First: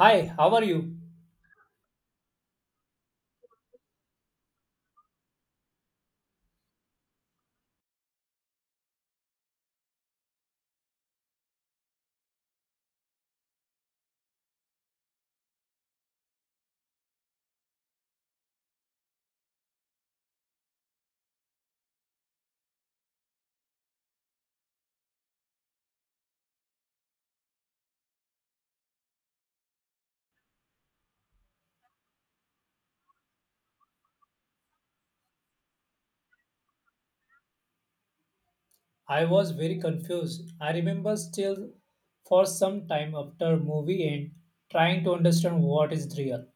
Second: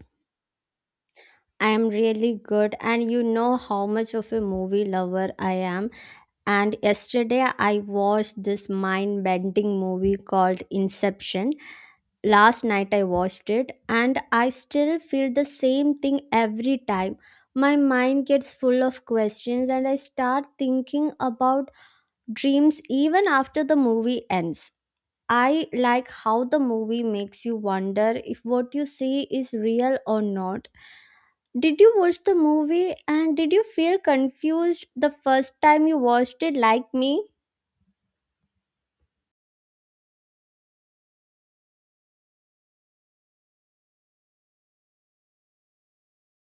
Hi, how are you? I am really good, and you know how much of a movie lover I am. And yesterday, I watched this mind bending movie called Inception. Last night, I watched it, and I still feel the same thing every time. My mind gets full of questions, and I start thinking about dreams even after the movie ends. I like how the movie makes you wonder if what you see is real or not. Did you watch the movie and did you feel confused the first time you watched it like me? I was very confused. I remember still for some time after movie end trying to understand what is real.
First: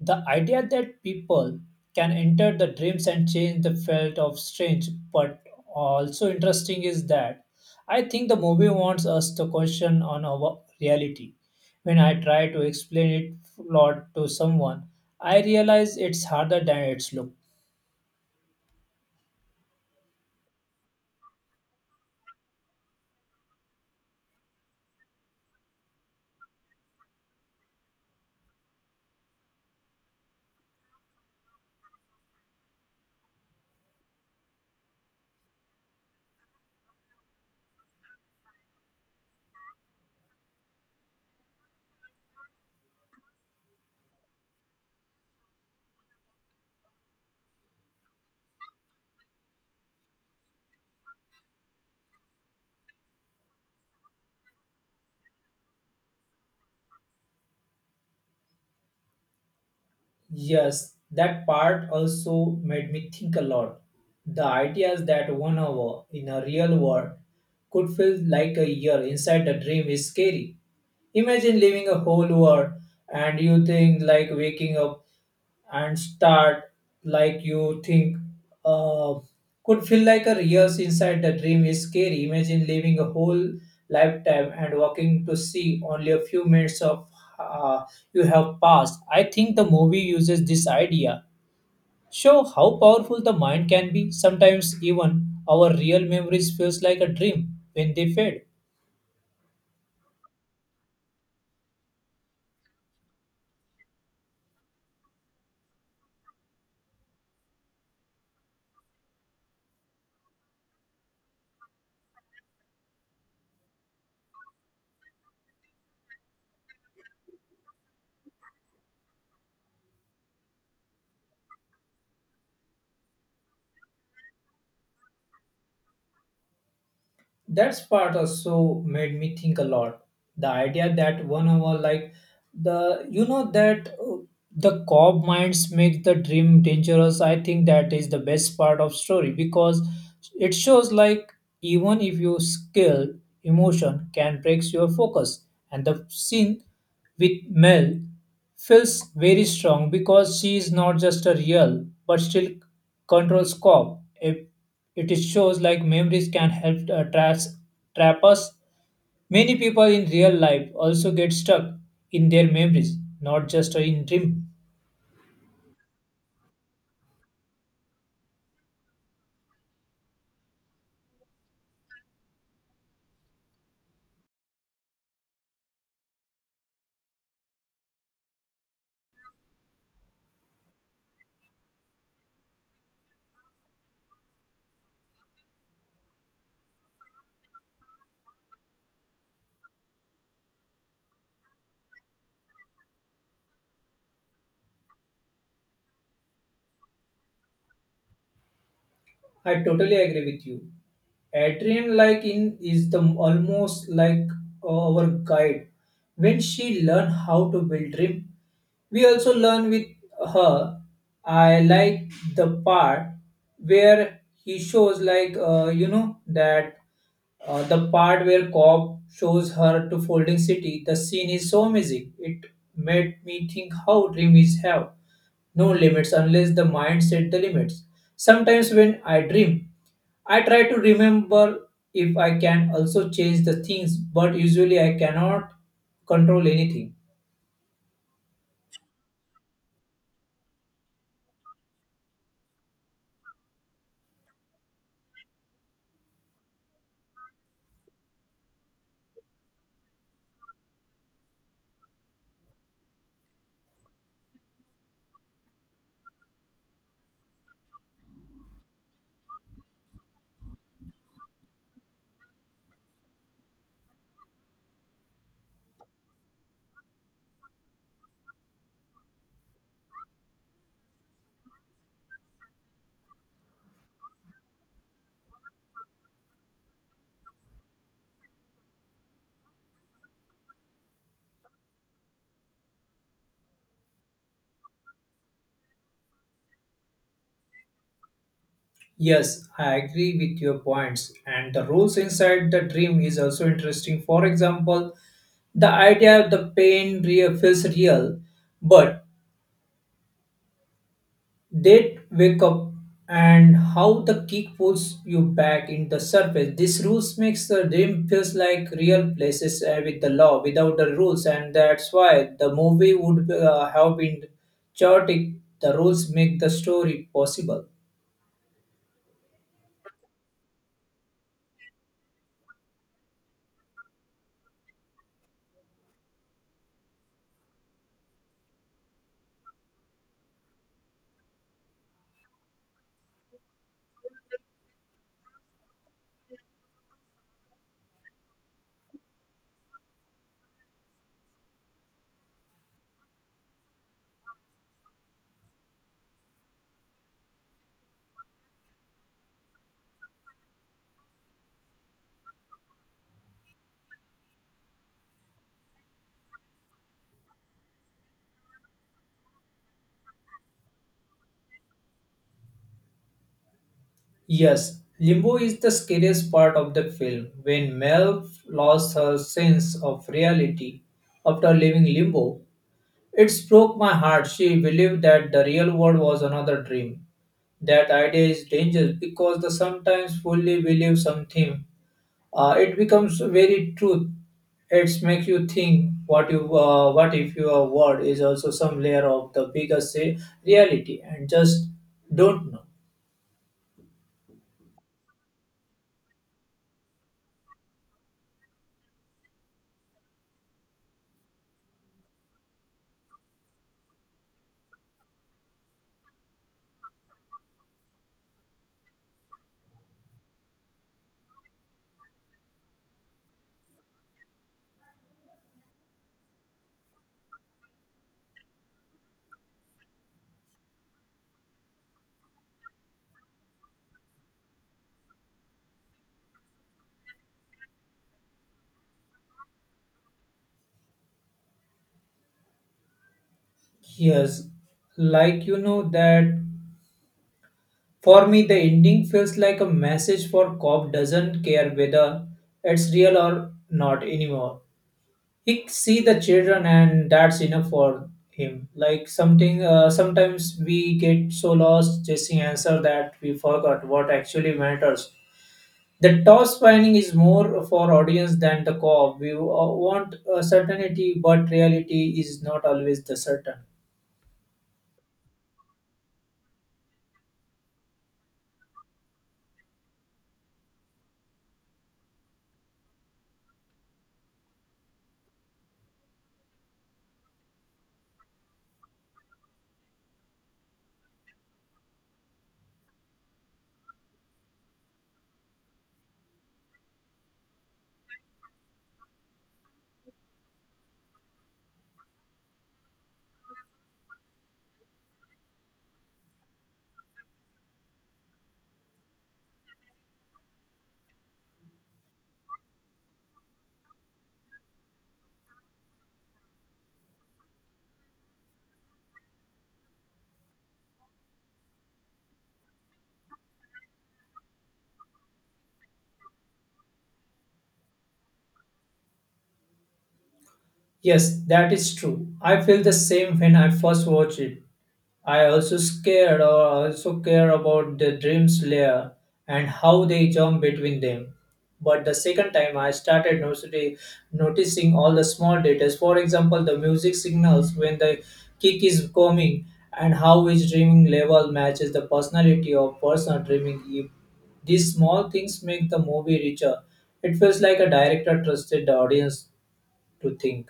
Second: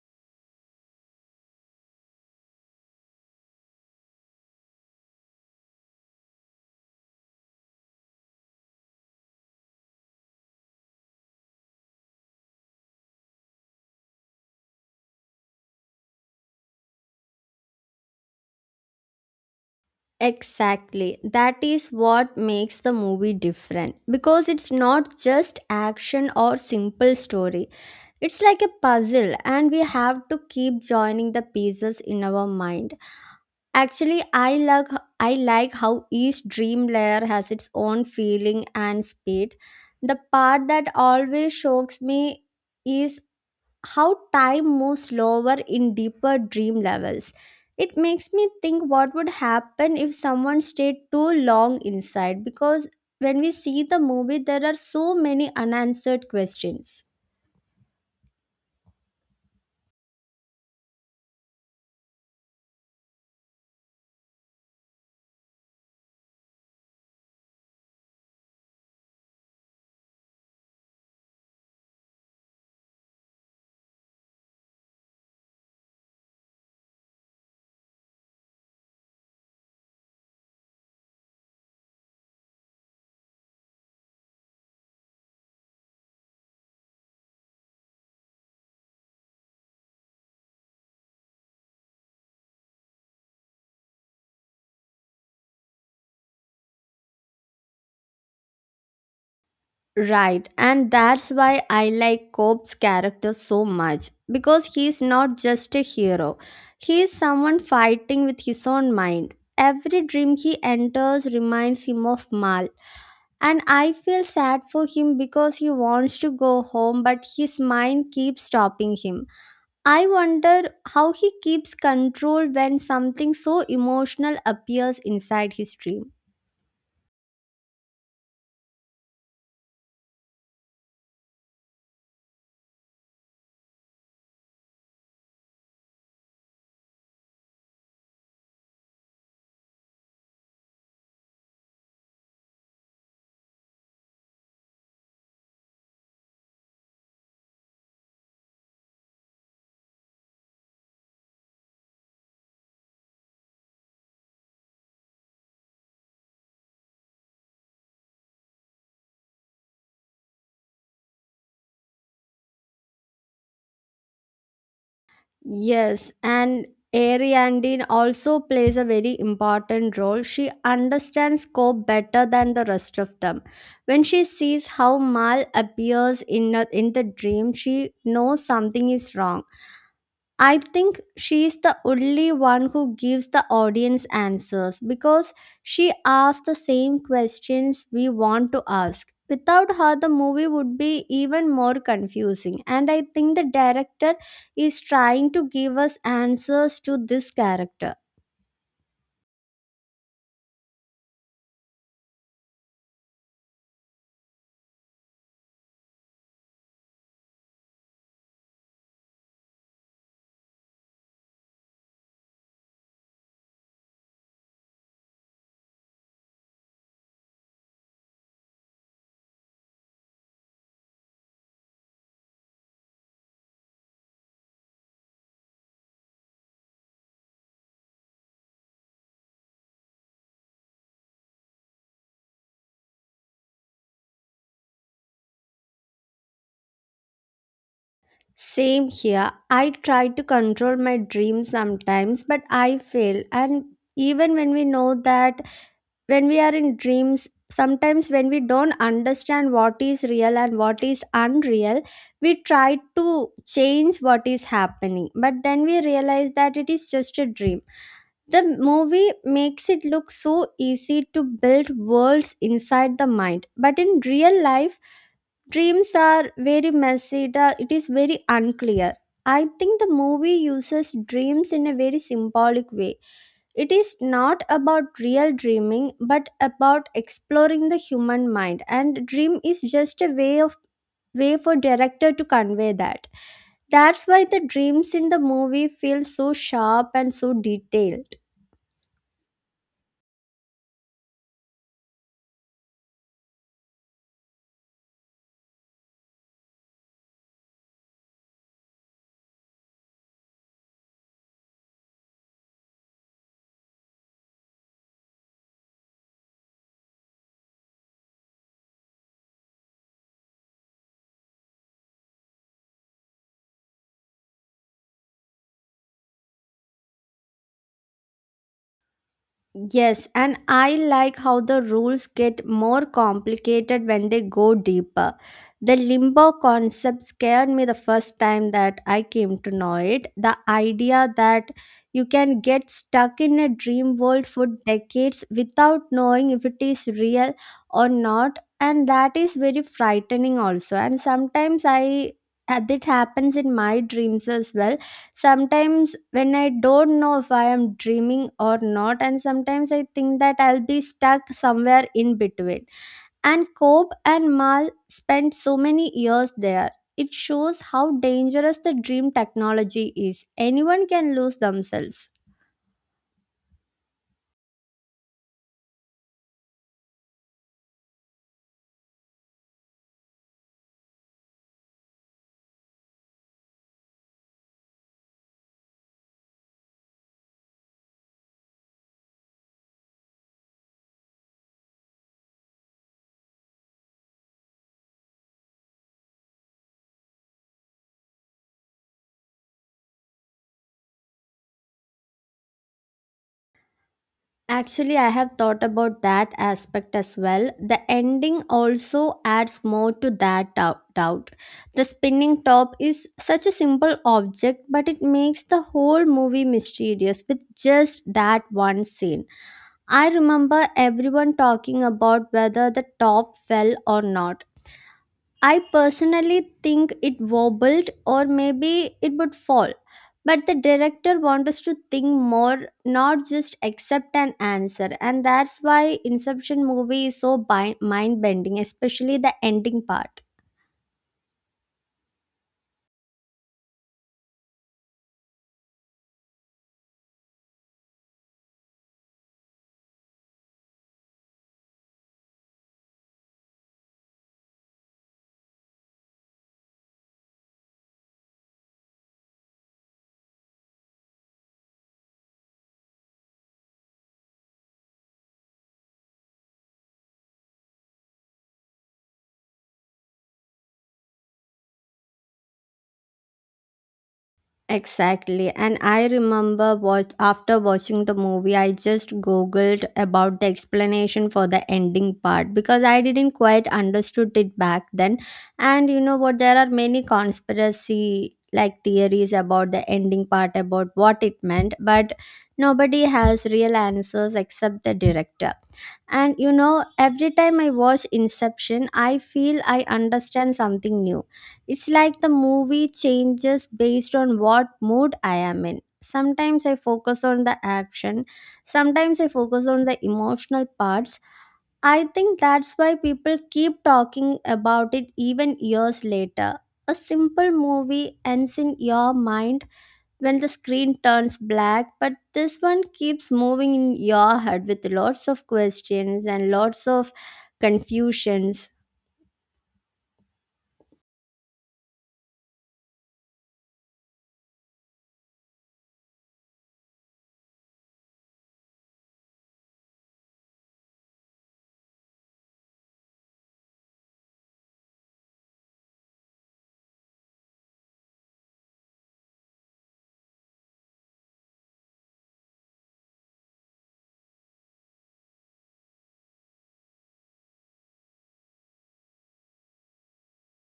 The idea that people can enter the dreams and change the felt of strange but also interesting is that I think the movie wants us to question on our reality. When I try to explain it lot to someone, I realize it's harder than it's look. Exactly. That is what makes the movie different because it's not just action or simple story. It's like a puzzle and we have to keep joining the pieces in our mind. Actually, I like how each dream layer has its own feeling and speed. The part that always shocks me is how time moves slower in deeper dream levels. It makes me think what would happen if someone stayed too long inside, because when we see the movie, there are so many unanswered questions. Yes, that part also made me think a lot. The ideas that 1 hour in a real world could feel like a year inside a dream is scary. Imagine living a whole world and you think like waking up and start like you think uh, could feel like a years inside the dream is scary. Imagine living a whole lifetime and walking to see only a few minutes of uh, you have passed. I think the movie uses this idea. Show how powerful the mind can be. Sometimes even our real memories feels like a dream when they fade. Right, and that's why I like Cope's character so much because he's not just a hero, he is someone fighting with his own mind. Every dream he enters reminds him of Mal. And I feel sad for him because he wants to go home, but his mind keeps stopping him. I wonder how he keeps control when something so emotional appears inside his dream. That part also made me think a lot. The idea that 1 hour, like the you know that the cop minds make the dream dangerous. I think that is the best part of story because it shows like even if you skill emotion can breaks your focus and the scene with Mel feels very strong because she is not just a real but still controls cop. It is shows like memories can help trap us. Many people in real life also get stuck in their memories, not just in dream. Yes, and Ariandine also plays a very important role. She understands Cope better than the rest of them. When she sees how Mal appears in the dream, she knows something is wrong. I think she is the only one who gives the audience answers because she asks the same questions we want to ask. Without her, the movie would be even more confusing. And I think the director is trying to give us answers to this character. I totally agree with you. Adrian, like in, is the almost like our guide. When she learn how to build dream, we also learn with her. I like the part where he shows like you know that the part where cop shows her to folding city. The scene is so amazing. It made me think how dream is have no limits unless the mind set the limits. Sometimes when I dream, I try to remember if I can also change the things, but usually I cannot control anything. Same here. I try to control my dreams sometimes, but I fail. And even when we know that, when we are in dreams, sometimes when we don't understand what is real and what is unreal, we try to change what is happening, but then we realize that it is just a dream. The movie makes it look so easy to build worlds inside the mind, but in real life dreams are very messy, it is very unclear. I think the movie uses dreams in a very symbolic way. It is not about real dreaming, but about exploring the human mind. And dream is just a way for director to convey that. That's why the dreams in the movie feel so sharp and so detailed. Yes, I agree with your points, and the rules inside the dream is also interesting. For example, the idea of the pain real feels real, but date wake up and how the kick pulls you back in the surface these rules makes the dream feels like real places with the law without the rules, and that's why the movie would have been chaotic. The rules make the story possible. Yes, and I like how the rules get more complicated when they go deeper. The limbo concept scared me the first time that I came to know it. The idea that you can get stuck in a dream world for decades without knowing if it is real or not, and that is very frightening, also. And sometimes I that happens in my dreams as well. Sometimes when I don't know if I am dreaming or not, and sometimes I think that I'll be stuck somewhere in between. And Cope and Mal spent so many years there. It shows how dangerous the dream technology is. Anyone can lose themselves. Yes, limbo is the scariest part of the film when Mel lost her sense of reality after leaving limbo. It broke my heart. She believed that the real world was another dream. That idea is dangerous because the sometimes fully believe something, it becomes very truth. It makes you think what if your word is also some layer of the bigger say reality and just don't know. Actually, I have thought about that aspect as well. The ending also adds more to that doubt. The spinning top is such a simple object, but it makes the whole movie mysterious with just that one scene. I remember everyone talking about whether the top fell or not. I personally think it wobbled, or maybe it would fall. But the director wants us to think more, not just accept an answer. And that's why Inception movie is so mind-bending, especially the ending part. Yes, like that for me the ending feels like a message for cop doesn't care whether it's real or not anymore. He see the children and that's enough for him like something, sometimes we get so lost chasing answer that we forgot what actually matters. The toss finding is more for audience than the co-op. We want certainty but reality is not always the certain. Exactly. And I remember, what, after watching the movie, I just googled about the explanation for the ending part because I didn't quite understood it back then. And you know what? There are many conspiracy like theories about the ending part about what it meant, but nobody has real answers except the director. And you know, every time I watch Inception, I feel I understand something new. It's like the movie changes based on what mood I am in. Sometimes I focus on the action, sometimes I focus on the emotional parts. I think that's why people keep talking about it even years later. A simple movie ends in your mind when the screen turns black, but this one keeps moving in your head with lots of questions and lots of confusions. Yes, that is true. I feel the same when I first watch it. I also scared or also care about the dreams layer and how they jump between them. But the second time I started noticing all the small details. For example, the music signals when the kick is coming and how each dreaming level matches the personality of person dreaming. If these small things make the movie richer. It feels like a director trusted the audience to think.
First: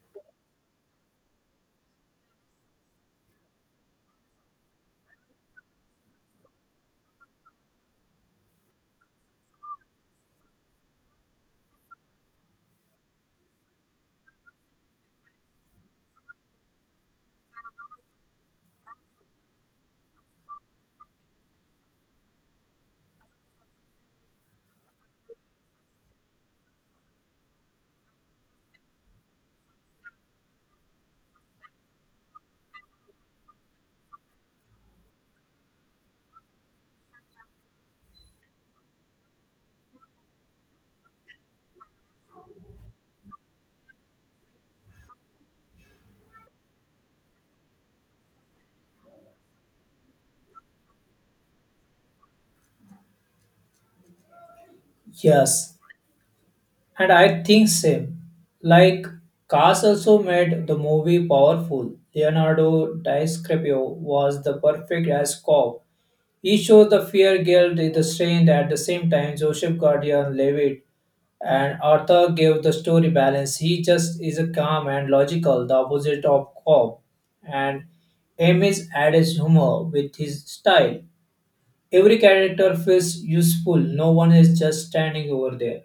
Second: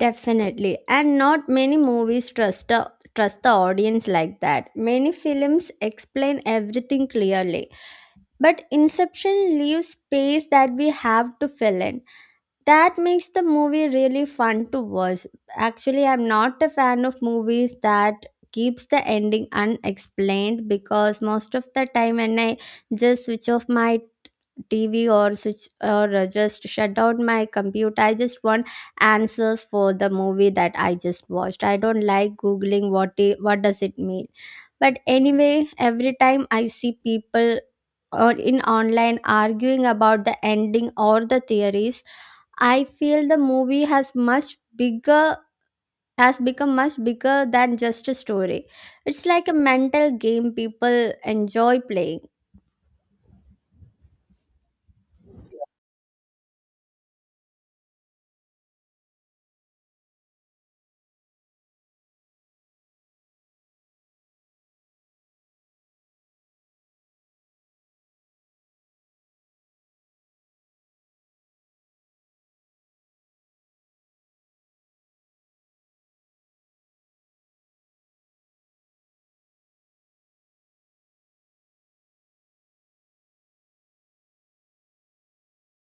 Definitely, and not many movies trust the audience like that. Many films explain everything clearly, but Inception leaves space that we have to fill in. That makes the movie really fun to watch. Actually, I'm not a fan of movies that keeps the ending unexplained, because most of the time when I just switch off my TV, or switch or just shut down my computer, I just want answers for the movie that I just watched. I don't like googling what does it mean. But anyway, every time I see people or in online arguing about the ending or the theories, I feel the movie bigger has become much bigger than just a story. It's like a mental game people enjoy playing. Yes, and I think same. Like Cars also made the movie powerful. Leonardo DiCaprio was the perfect as cop. He showed the fear, guilt, and the strength at the same time. Joseph Gordon-Levitt and Arthur gave the story balance. He just is a calm and logical, the opposite of cop. And Emmys adds humor with his style. Every character feels useful. No one is just standing over there.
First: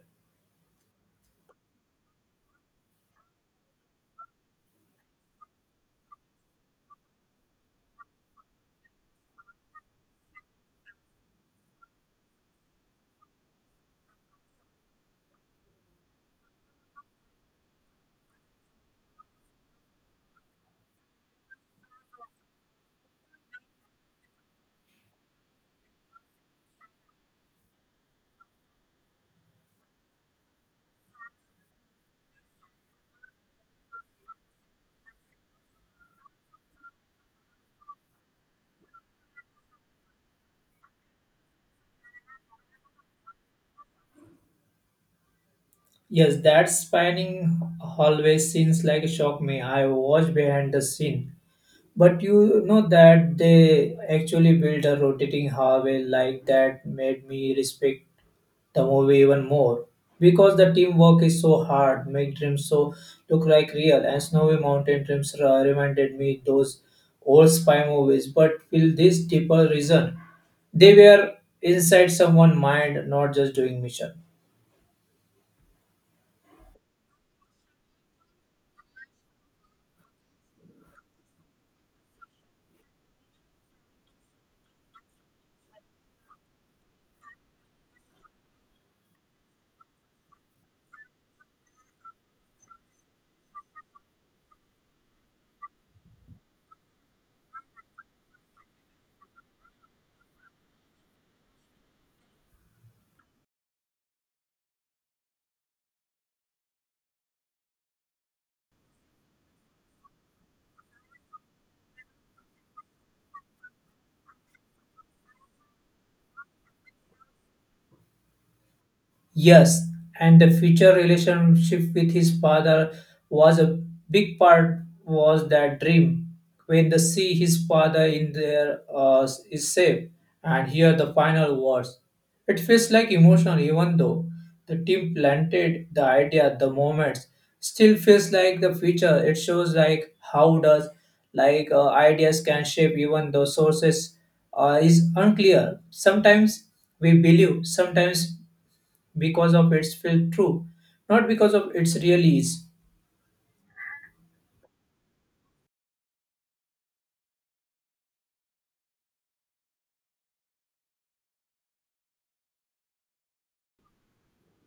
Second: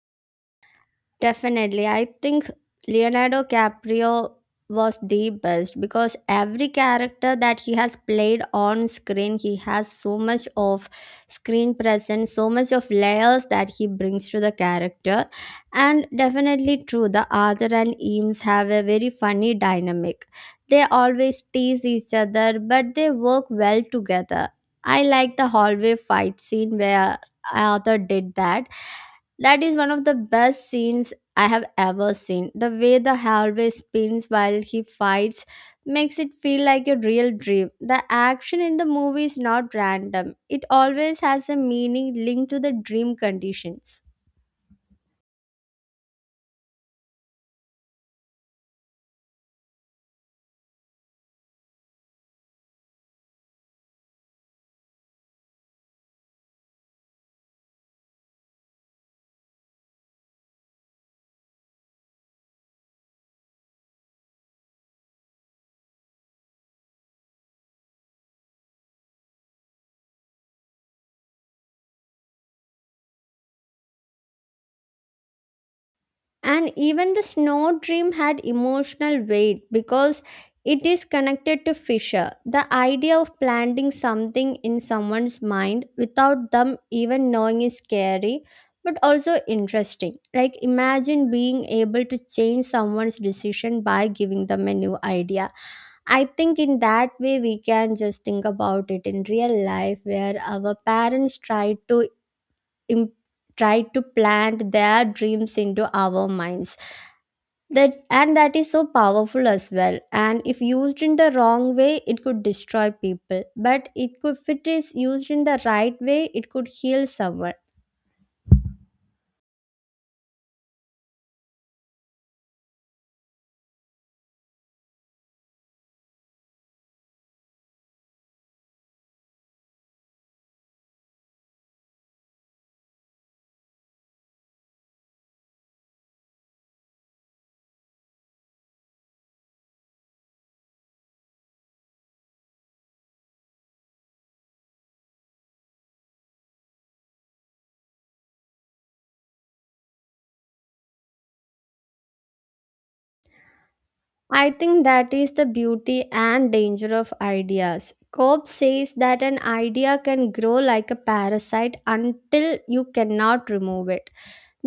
Definitely. I think Leonardo DiCaprio was the best because every character that he has played on screen, he has so much of screen presence, so much of layers that he brings to the character. And definitely true, the Arthur and Eames have a very funny dynamic. They always tease each other, but they work well together. I like the hallway fight scene where Arthur did that that is one of the best scenes I have ever seen. The way the hallway spins while he fights makes it feel like a real dream. The action in the movie is not random, it always has a meaning linked to the dream conditions. Yes, that spinning always seems like a shock me. I watch behind the scene. But you know that they actually built a rotating hallway like that made me respect the movie even more. Because the teamwork is so hard, make dreams so look like real, and snowy mountain dreams reminded me those old spy movies, but with this deeper reason. They were inside someone's mind, not just doing mission. And even the snow dream had emotional weight because it is connected to Fisher. The idea of planting something in someone's mind without them even knowing is scary, but also interesting. Like imagine being able to change someone's decision by giving them a new idea. I think in that way we can just think about it in real life where our parents try to imp- try to plant their dreams into our minds. That is so powerful as well, and if used in the wrong way it could destroy people, but it could if it is used in the right way it could heal someone. Yes, and the future relationship with his father was a big part was that dream. When they see his father in there is safe and hear the final words. It feels like emotional even though the team planted the idea the moments still feels like the future. It shows like how does like ideas can shape even though sources is unclear. Sometimes we believe, sometimes because of its felt true, not because of its really is. I think that is the beauty and danger of ideas. Cope says that an idea can grow like a parasite until you cannot remove it.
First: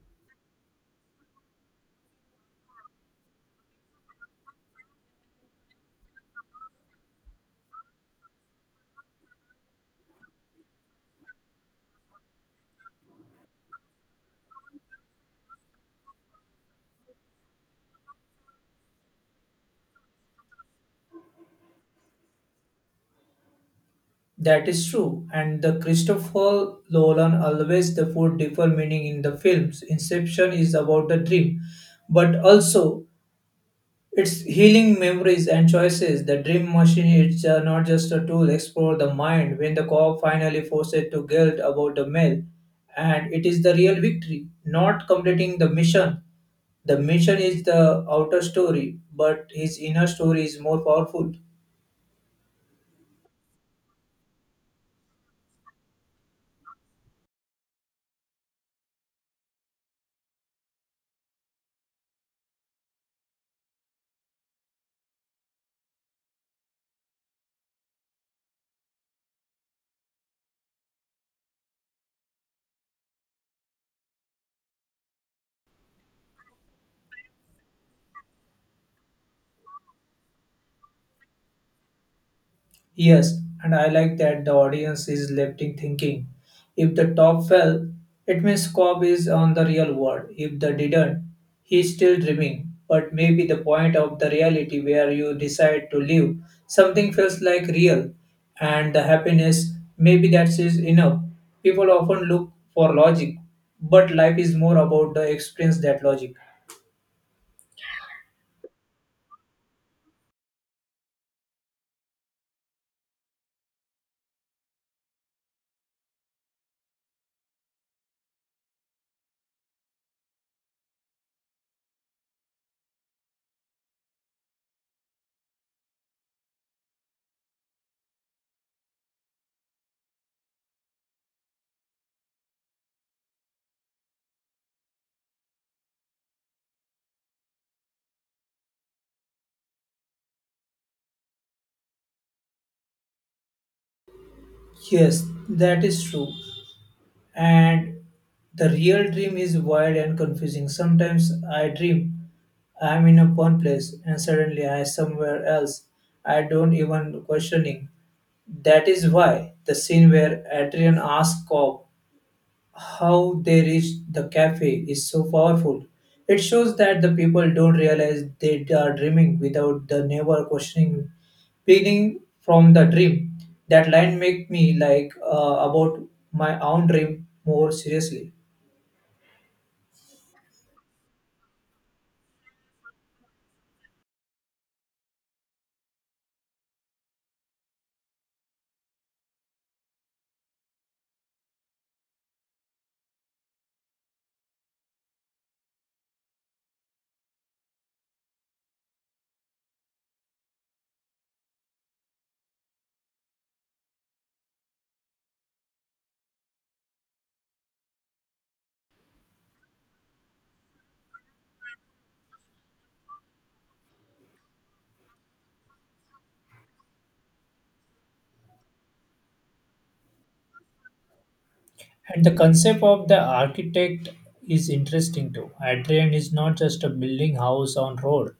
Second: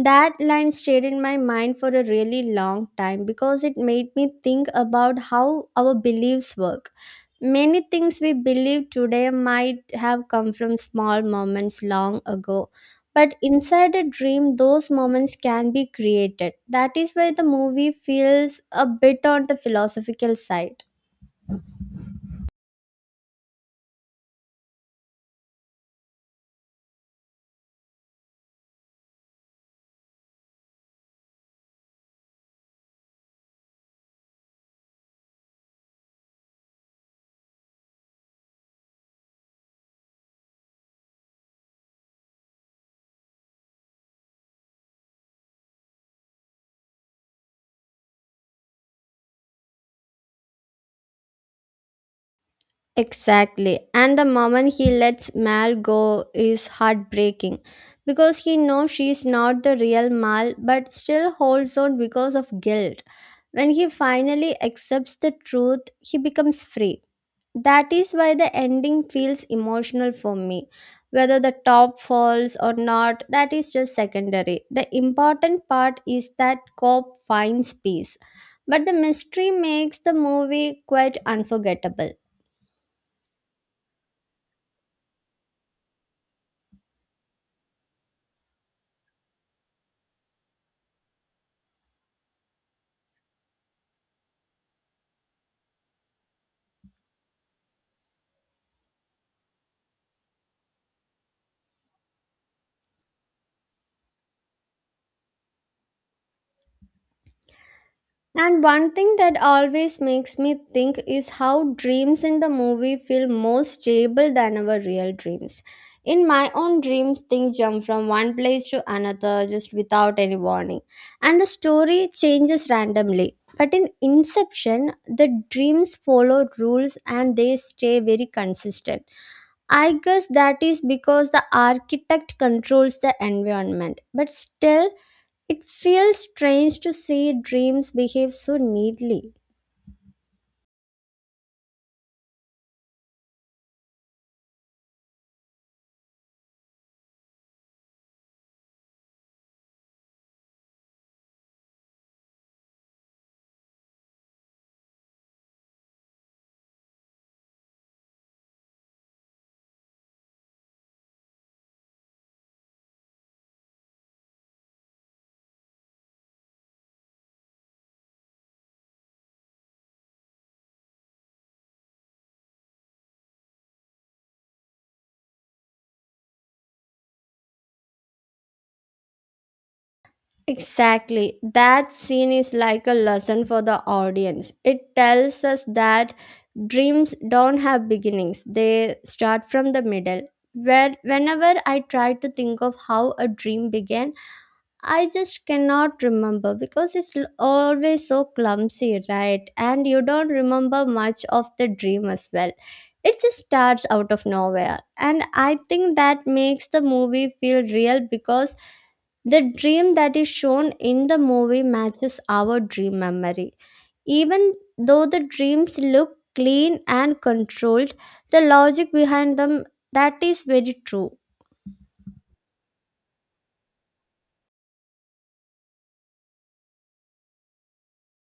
That line stayed in my mind for a really long time because it made me think about how our beliefs work. Many things we believe today might have come from small moments long ago, but inside a dream, those moments can be created. That is why the movie feels a bit on the philosophical side. That is true. And the Christopher Nolan always the four different meaning in the films. Inception is about the dream, but also it's healing memories and choices. The dream machine is not just a tool, explore the mind. When the co-op finally forces to guilt about the mail, and it is the real victory, not completing the mission. The mission is the outer story, but his inner story is more powerful. Exactly. And the moment he lets Mal go is heartbreaking because he knows she's not the real Mal but still holds on because of guilt. When he finally accepts the truth, he becomes free. That is why the ending feels emotional for me. Whether the top falls or not, that is just secondary. The important part is that Cobb finds peace. But the mystery makes the movie quite unforgettable. Yes, and I like that the audience is left in thinking. If the top fell, it means Cobb is on the real world. If the didn't, he's still dreaming. But maybe the point of the reality where you decide to live, something feels like real, and the happiness, maybe that is enough. People often look for logic, but life is more about the experience that logic. And one thing that always makes me think is how dreams in the movie feel more stable than our real dreams. In my own dreams, things jump from one place to another just without any warning, and the story changes randomly. But in Inception, the dreams follow rules and they stay very consistent. I guess that is because the architect controls the environment, but still, it feels strange to see dreams behave so neatly. Yes, that is true. And the real dream is wild and confusing. Sometimes I dream I'm in a one place and suddenly I'm somewhere else. I don't even questioning. That is why the scene where Adrian asks Cobb how they reach the cafe is so powerful. It shows that the people don't realize they are dreaming without the never questioning beginning from the dream. That line make me like about my own dream more seriously. Exactly. That scene is like a lesson for the audience. It tells us that dreams don't have beginnings, they start from the middle. Whenever I try to think of how a dream began, I just cannot remember because it's always so clumsy, right? And you don't remember much of the dream as well. It just starts out of nowhere. And I think that makes the movie feel real because the dream that is shown in the movie matches our dream memory. Even though the dreams look clean and controlled, the logic behind them, that is very true. And the concept of the architect is interesting too. Adrian is not just a building house on road.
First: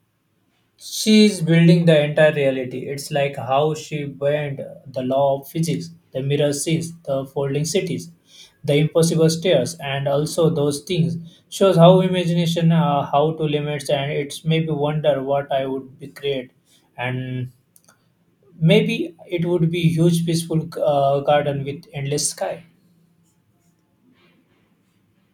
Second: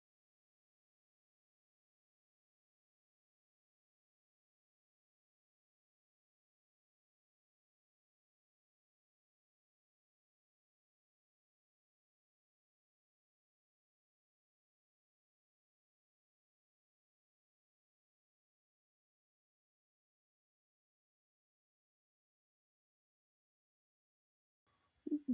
She is building the entire reality. It's like how she bent the law of physics, the mirror seas, the folding cities, the impossible stairs, and also those things. Shows how imagination, how to limits, and it's maybe wonder what I would be create, and maybe it would be huge peaceful garden with endless sky.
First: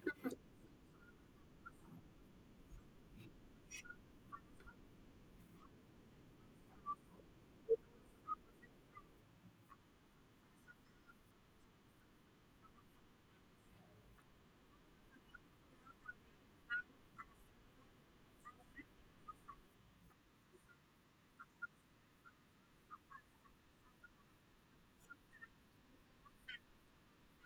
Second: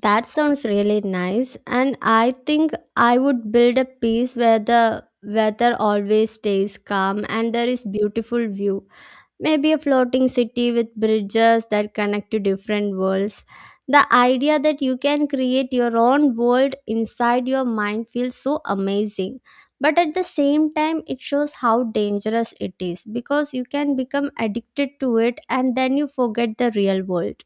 That sounds really nice, and I think I would build a piece where the weather always stays calm and there is beautiful view. Maybe a floating city with bridges that connect to different worlds. The idea that you can create your own world inside your mind feels so amazing. But at the same time, it shows how dangerous it is because you can become addicted to it and then you forget the real world.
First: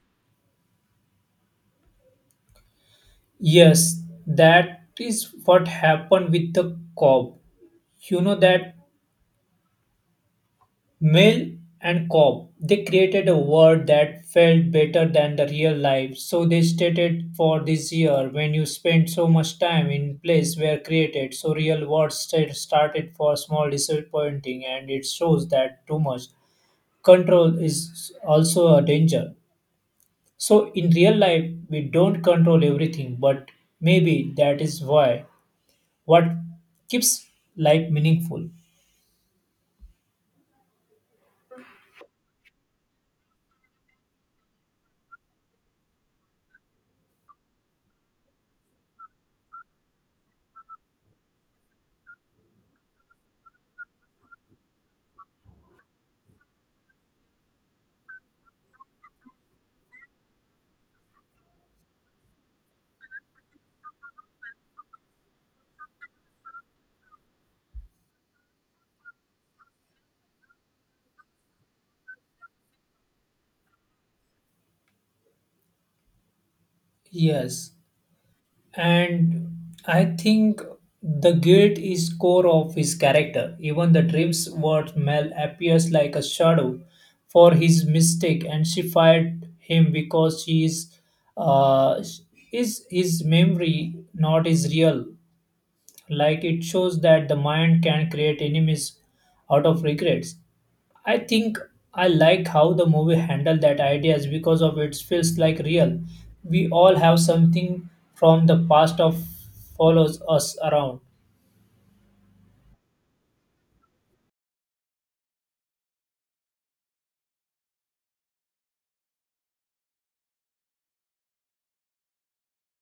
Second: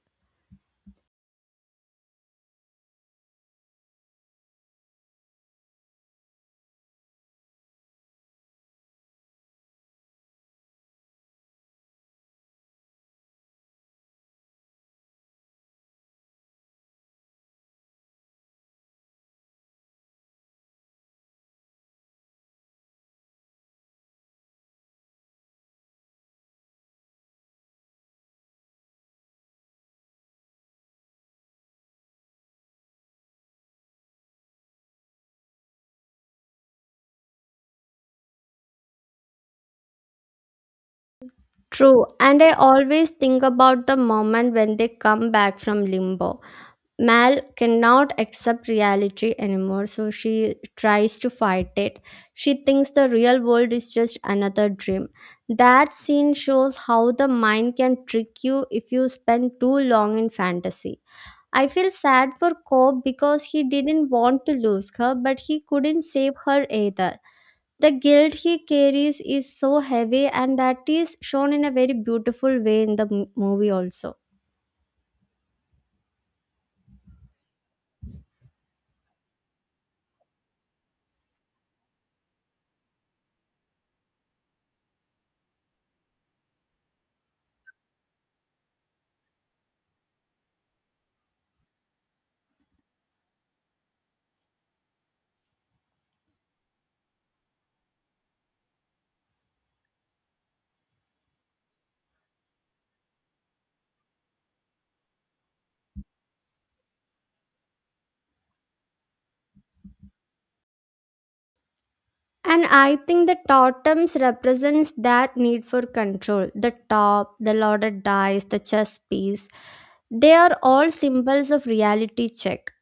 Yes, that is what happened with the cob. You know that Mill and Cobb, they created a word that felt better than the real life, so they stated for this year. When you spend so much time in place were created, so real words started for small disappointing and it shows that too much control is also a danger. So in real life we don't control everything, but maybe that is why what keeps life meaningful. True, and I always think about the moment when they come back from limbo. Mal cannot accept reality anymore, so she tries to fight it. She thinks the real world is just another dream. That scene shows how the mind can trick you if you spend too long in fantasy. I feel sad for Cobb because he didn't want to lose her, but he couldn't save her either. The guilt he carries is so heavy, and that is shown in a very beautiful way in the movie also. Yes, and I think the guilt is core of his character. Even the dreams word Mel appears like a shadow for his mistake, and she fired him because she uh, is his memory not his real. Like it shows that the mind can create enemies out of regrets. I think I like how the movie handled that ideas because of it feels like real. We all have something from the past of follows us around. And I think the totems represents that need for control: the top, the loaded dice, the chess piece. They are all symbols of reality check.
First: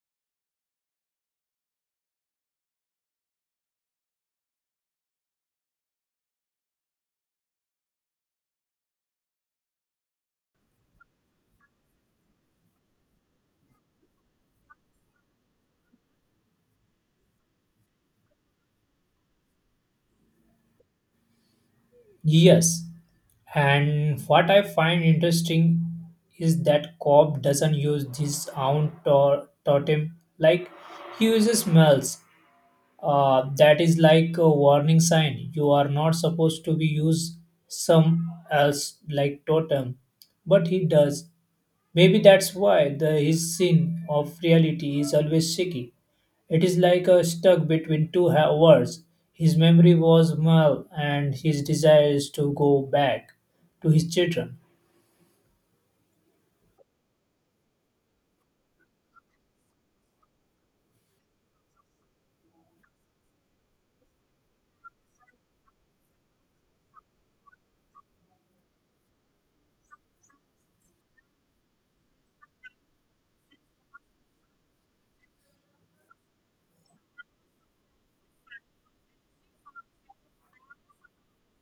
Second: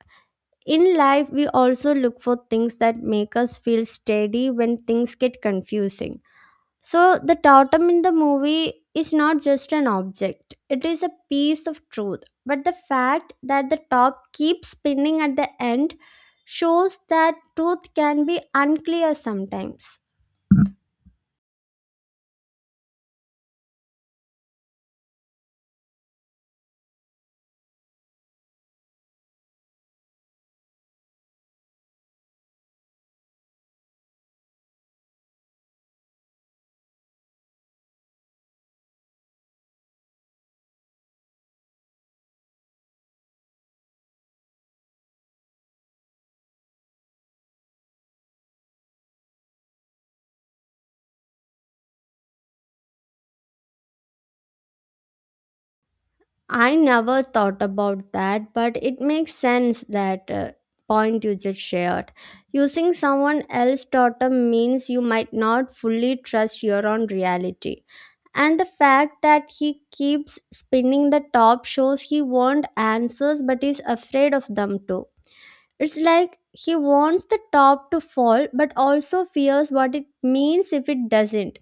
In life we also look for things that make us feel steady when things get confusing. So, the totem in the movie is not just an object, it is a piece of truth. But the fact that the top keeps spinning at the end shows that truth can be unclear sometimes. Yes. And what I find interesting is that Cobb doesn't use this own totem like he uses smells. That is like a warning sign. You are not supposed to be use some else like totem, but he does. Maybe that's why the his scene of reality is always shaky. It is like a stuck between two worlds. His memory was Mal, and his desire is to go back to his children. I never thought about that, but it makes sense, that point you just shared. Using someone else's totem means you might not fully trust your own reality. And the fact that he keeps spinning the top shows he wants answers but is afraid of them too. It's like he wants the top to fall but also fears what it means if it doesn't.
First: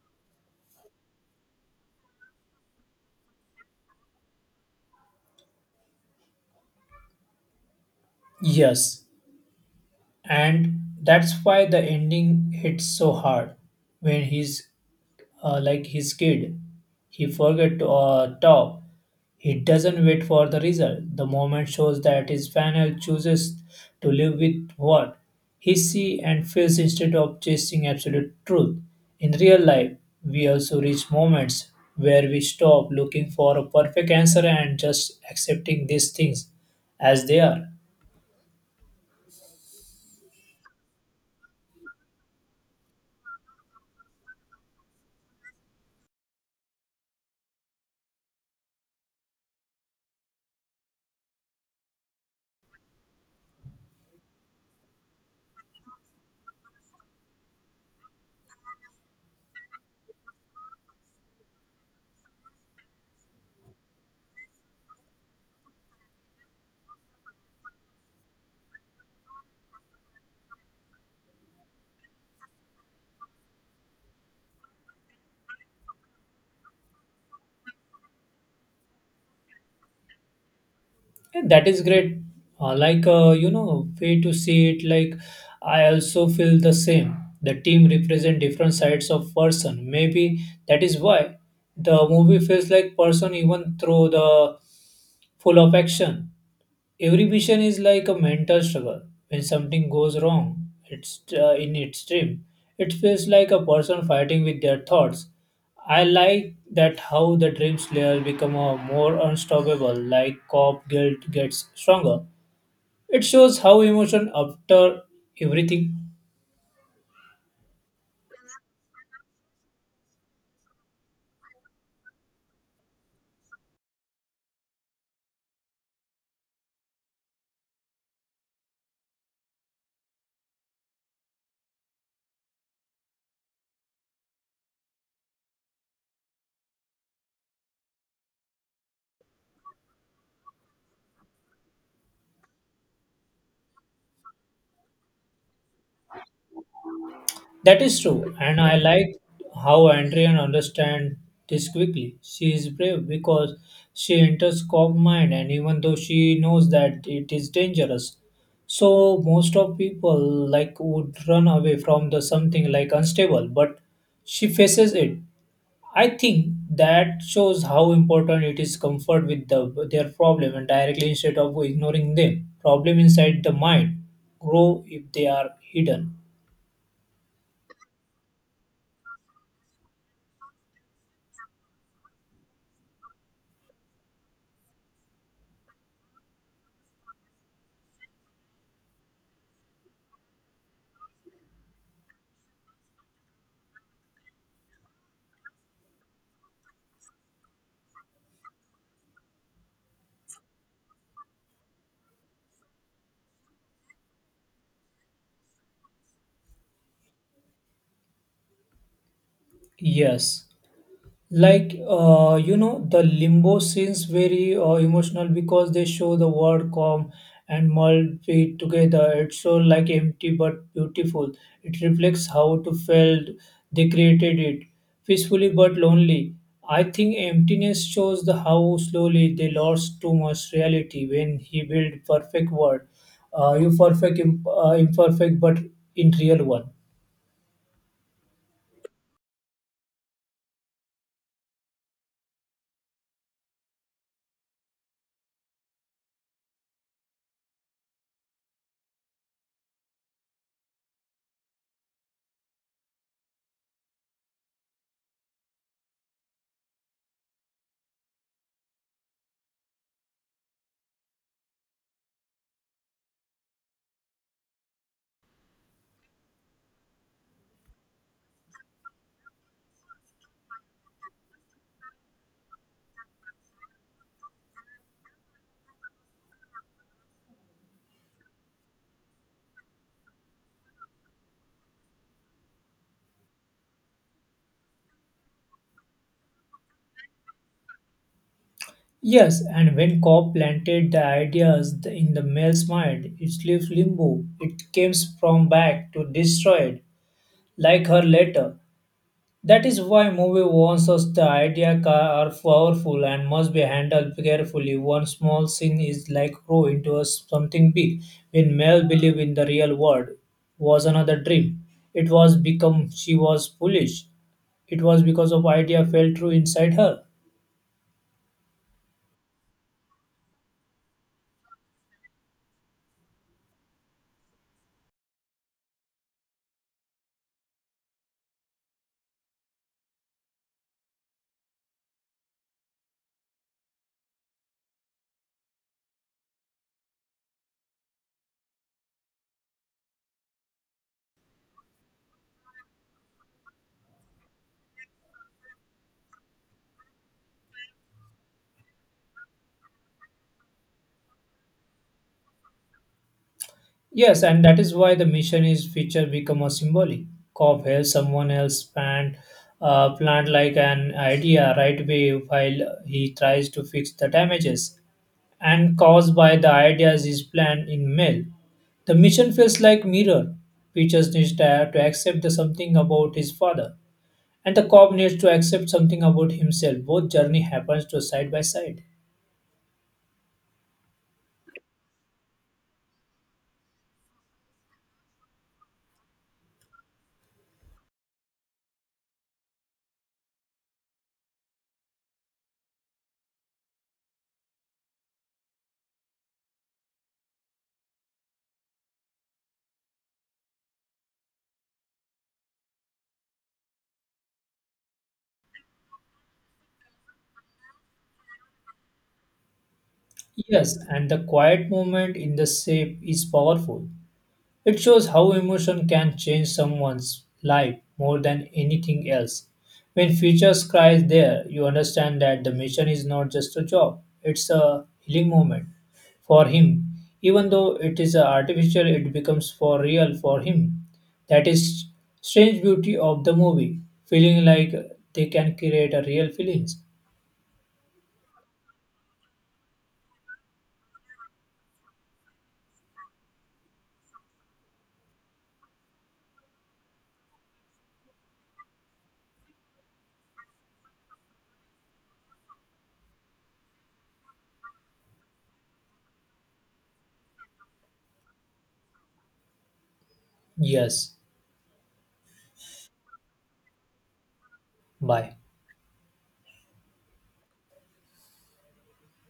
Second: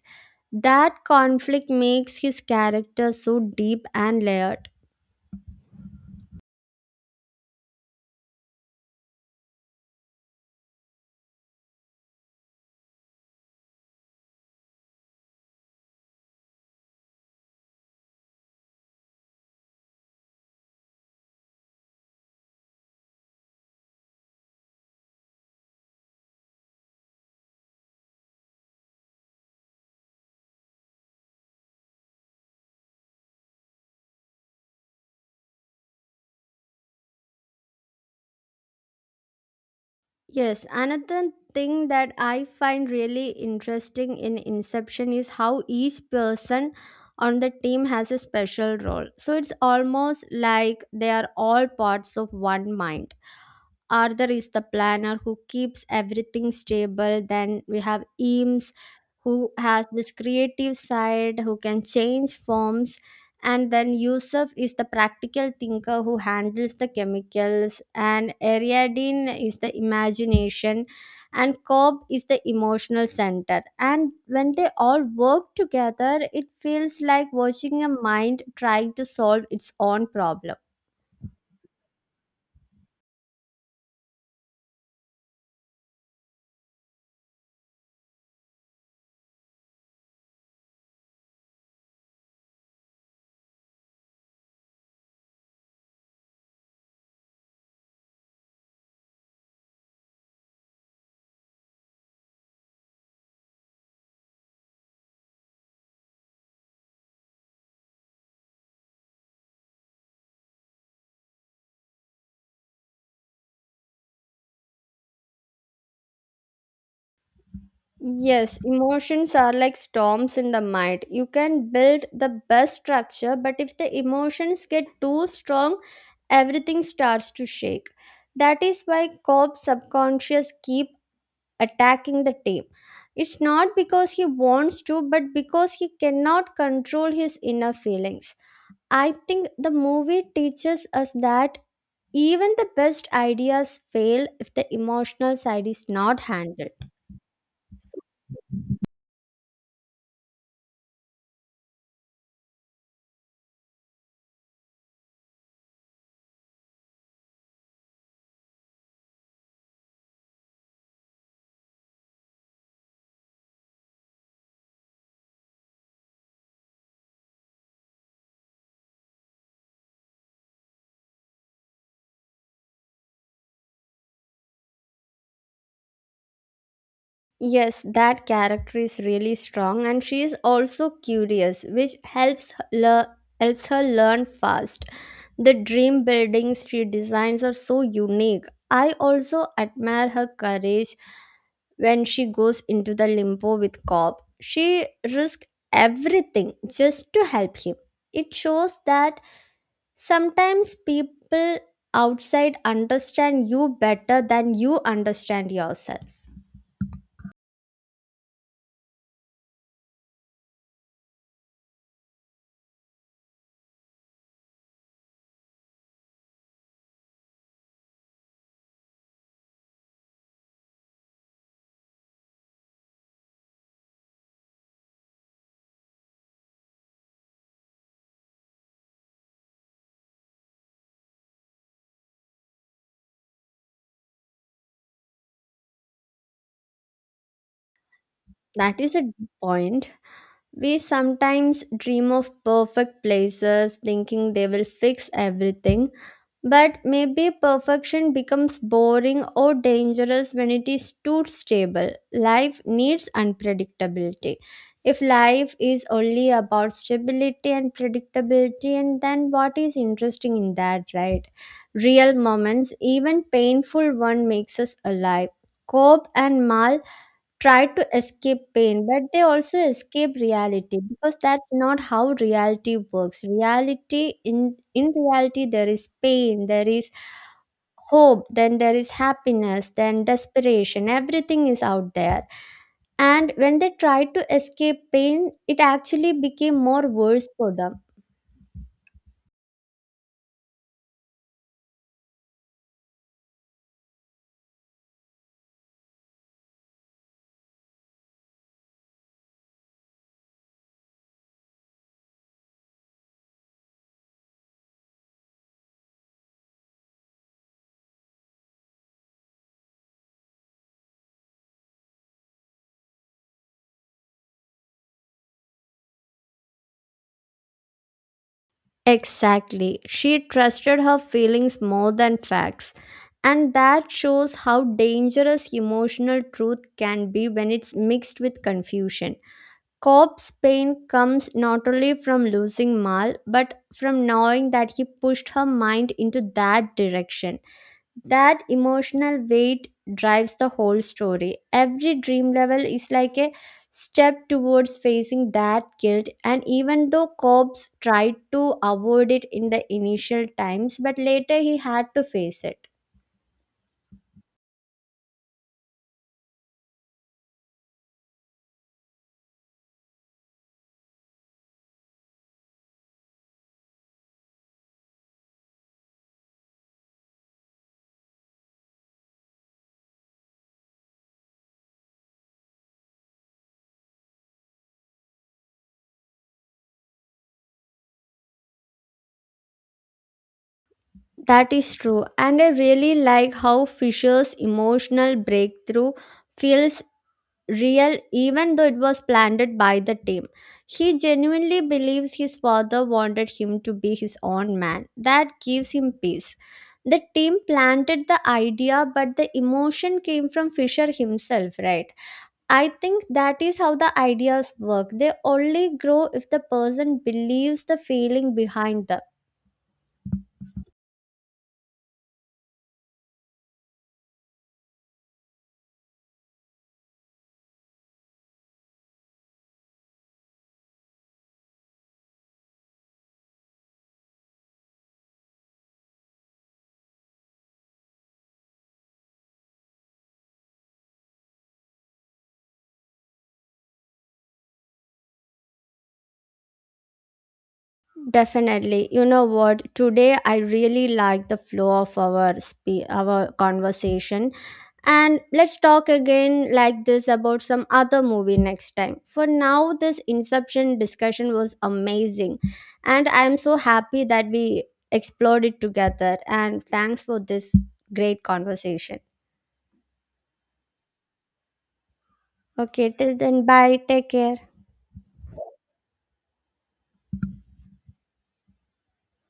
That conflict makes his character so deep and layered. Yes, and that's why the ending hits so hard when he's like his kid. He forget to top. He doesn't wait for the result. The moment shows that his final chooses to live with what he sees and feels instead of chasing absolute truth. In real life, we also reach moments where we stop looking for a perfect answer and just accepting these things as they are. Yes, another thing that I find really interesting in Inception is how each person on the team has a special role. So it's almost like they are all parts of one mind. Arthur is the planner who keeps everything stable. Then we have Eames, who has this creative side, who can change forms. And then Yusuf is the practical thinker who handles the chemicals. And Ariadne is the imagination. And Cobb is the emotional center. And when they all work together, it feels like watching a mind trying to solve its own problem. Yeah, that is great. Like, way to see it, like, I also feel the same. The team represent different sides of person. Maybe that is why the movie feels like person even through the full of action. Every vision is like a mental struggle. When something goes wrong, it's in its dream. It feels like a person fighting with their thoughts. I like that how the dream slayer become a more unstoppable, like cop guilt gets stronger. It shows how emotion after everything. Yes, emotions are like storms in the mind. You can build the best structure, but if the emotions get too strong, everything starts to shake. That is why Cobb's subconscious keep attacking the team. It's not because he wants to, but because he cannot control his inner feelings. I think the movie teaches us that even the best ideas fail if the emotional side is not handled. That is true, and I like how Andrian understands this quickly. She is brave because she enters cop mind, and even though she knows that it is dangerous, so most of people like would run away from the something like unstable, but she faces it. I think that shows how important it is comfort with the, their problem and directly instead of ignoring them. Problem inside the mind grow if they are hidden. Yes, that character is really strong and she is also curious, which helps her helps her learn fast. The dream buildings she designs are so unique. I also admire her courage when she goes into the limbo with Cobb. She risks everything just to help him. It shows that sometimes people outside understand you better than you understand yourself. Yes. Like the limbo scenes very emotional because they show the word calm and mulled fit together. It's so like empty but beautiful. It reflects how to felt they created it peacefully but lonely. I think emptiness shows the how slowly they lost too much reality when he built perfect world, you perfect imperfect but in real one. That is a point. We sometimes dream of perfect places, thinking they will fix everything. But maybe perfection becomes boring or dangerous when it is too stable. Life needs unpredictability. If life is only about stability and predictability, and then what is interesting in that, right? Real moments, even painful one, makes us alive. Cobb and Mal try to escape pain, but they also escape reality, because that's not how reality works. Reality, in reality, there is pain, there is hope, then there is happiness, then desperation. Everything is out there. And when they tried to escape pain, it actually became more worse for them. Yes, and when Cobb planted the ideas in the male's mind, it left limbo. It came from back to destroyed, like her letter. That is why movie warns us the ideas are powerful and must be handled carefully. One small sin is like grow into a something big. When Mel believed in the real world was another dream. It was become she was foolish. It was because of idea fell true inside her. Exactly, she trusted her feelings more than facts, and that shows how dangerous emotional truth can be when it's mixed with confusion. Cobb's pain comes not only from losing Mal, but from knowing that he pushed her mind into that direction. That emotional weight drives the whole story. Every dream level is like a step towards facing that guilt, and even though Cobb's tried to avoid it in the initial times, but later he had to face it. Yes, and that is why the mission is feature become a symbolic. Cop helps someone else plant like an idea right away while he tries to fix the damages and caused by the ideas is planned in mail. The mission feels like mirror. Peaches needs to accept the something about his father, and the cop needs to accept something about himself. Both journey happens to side by side. That is true, and I really like how Fisher's emotional breakthrough feels real even though it was planned by the team. He genuinely believes his father wanted him to be his own man. That gives him peace. The team planted the idea, but the emotion came from Fisher himself, right? I think that is how the ideas work. They only grow if the person believes the feeling behind them. Yes, and the quiet moment in the shape is powerful. It shows how emotion can change someone's life more than anything else. When Future Cry is there, you understand that the mission is not just a job, it's a healing moment for him. Even though it is artificial, it becomes for real for him. That is strange beauty of the movie, feeling like they can create a real feelings. Definitely. You know what? Today I really like the flow of our our conversation. And let's talk again like this about some other movie next time. For now, this Inception discussion was amazing. And I'm so happy that we explored it together. And thanks for this great conversation. Yes, Okay, till then, bye. Take care. bye.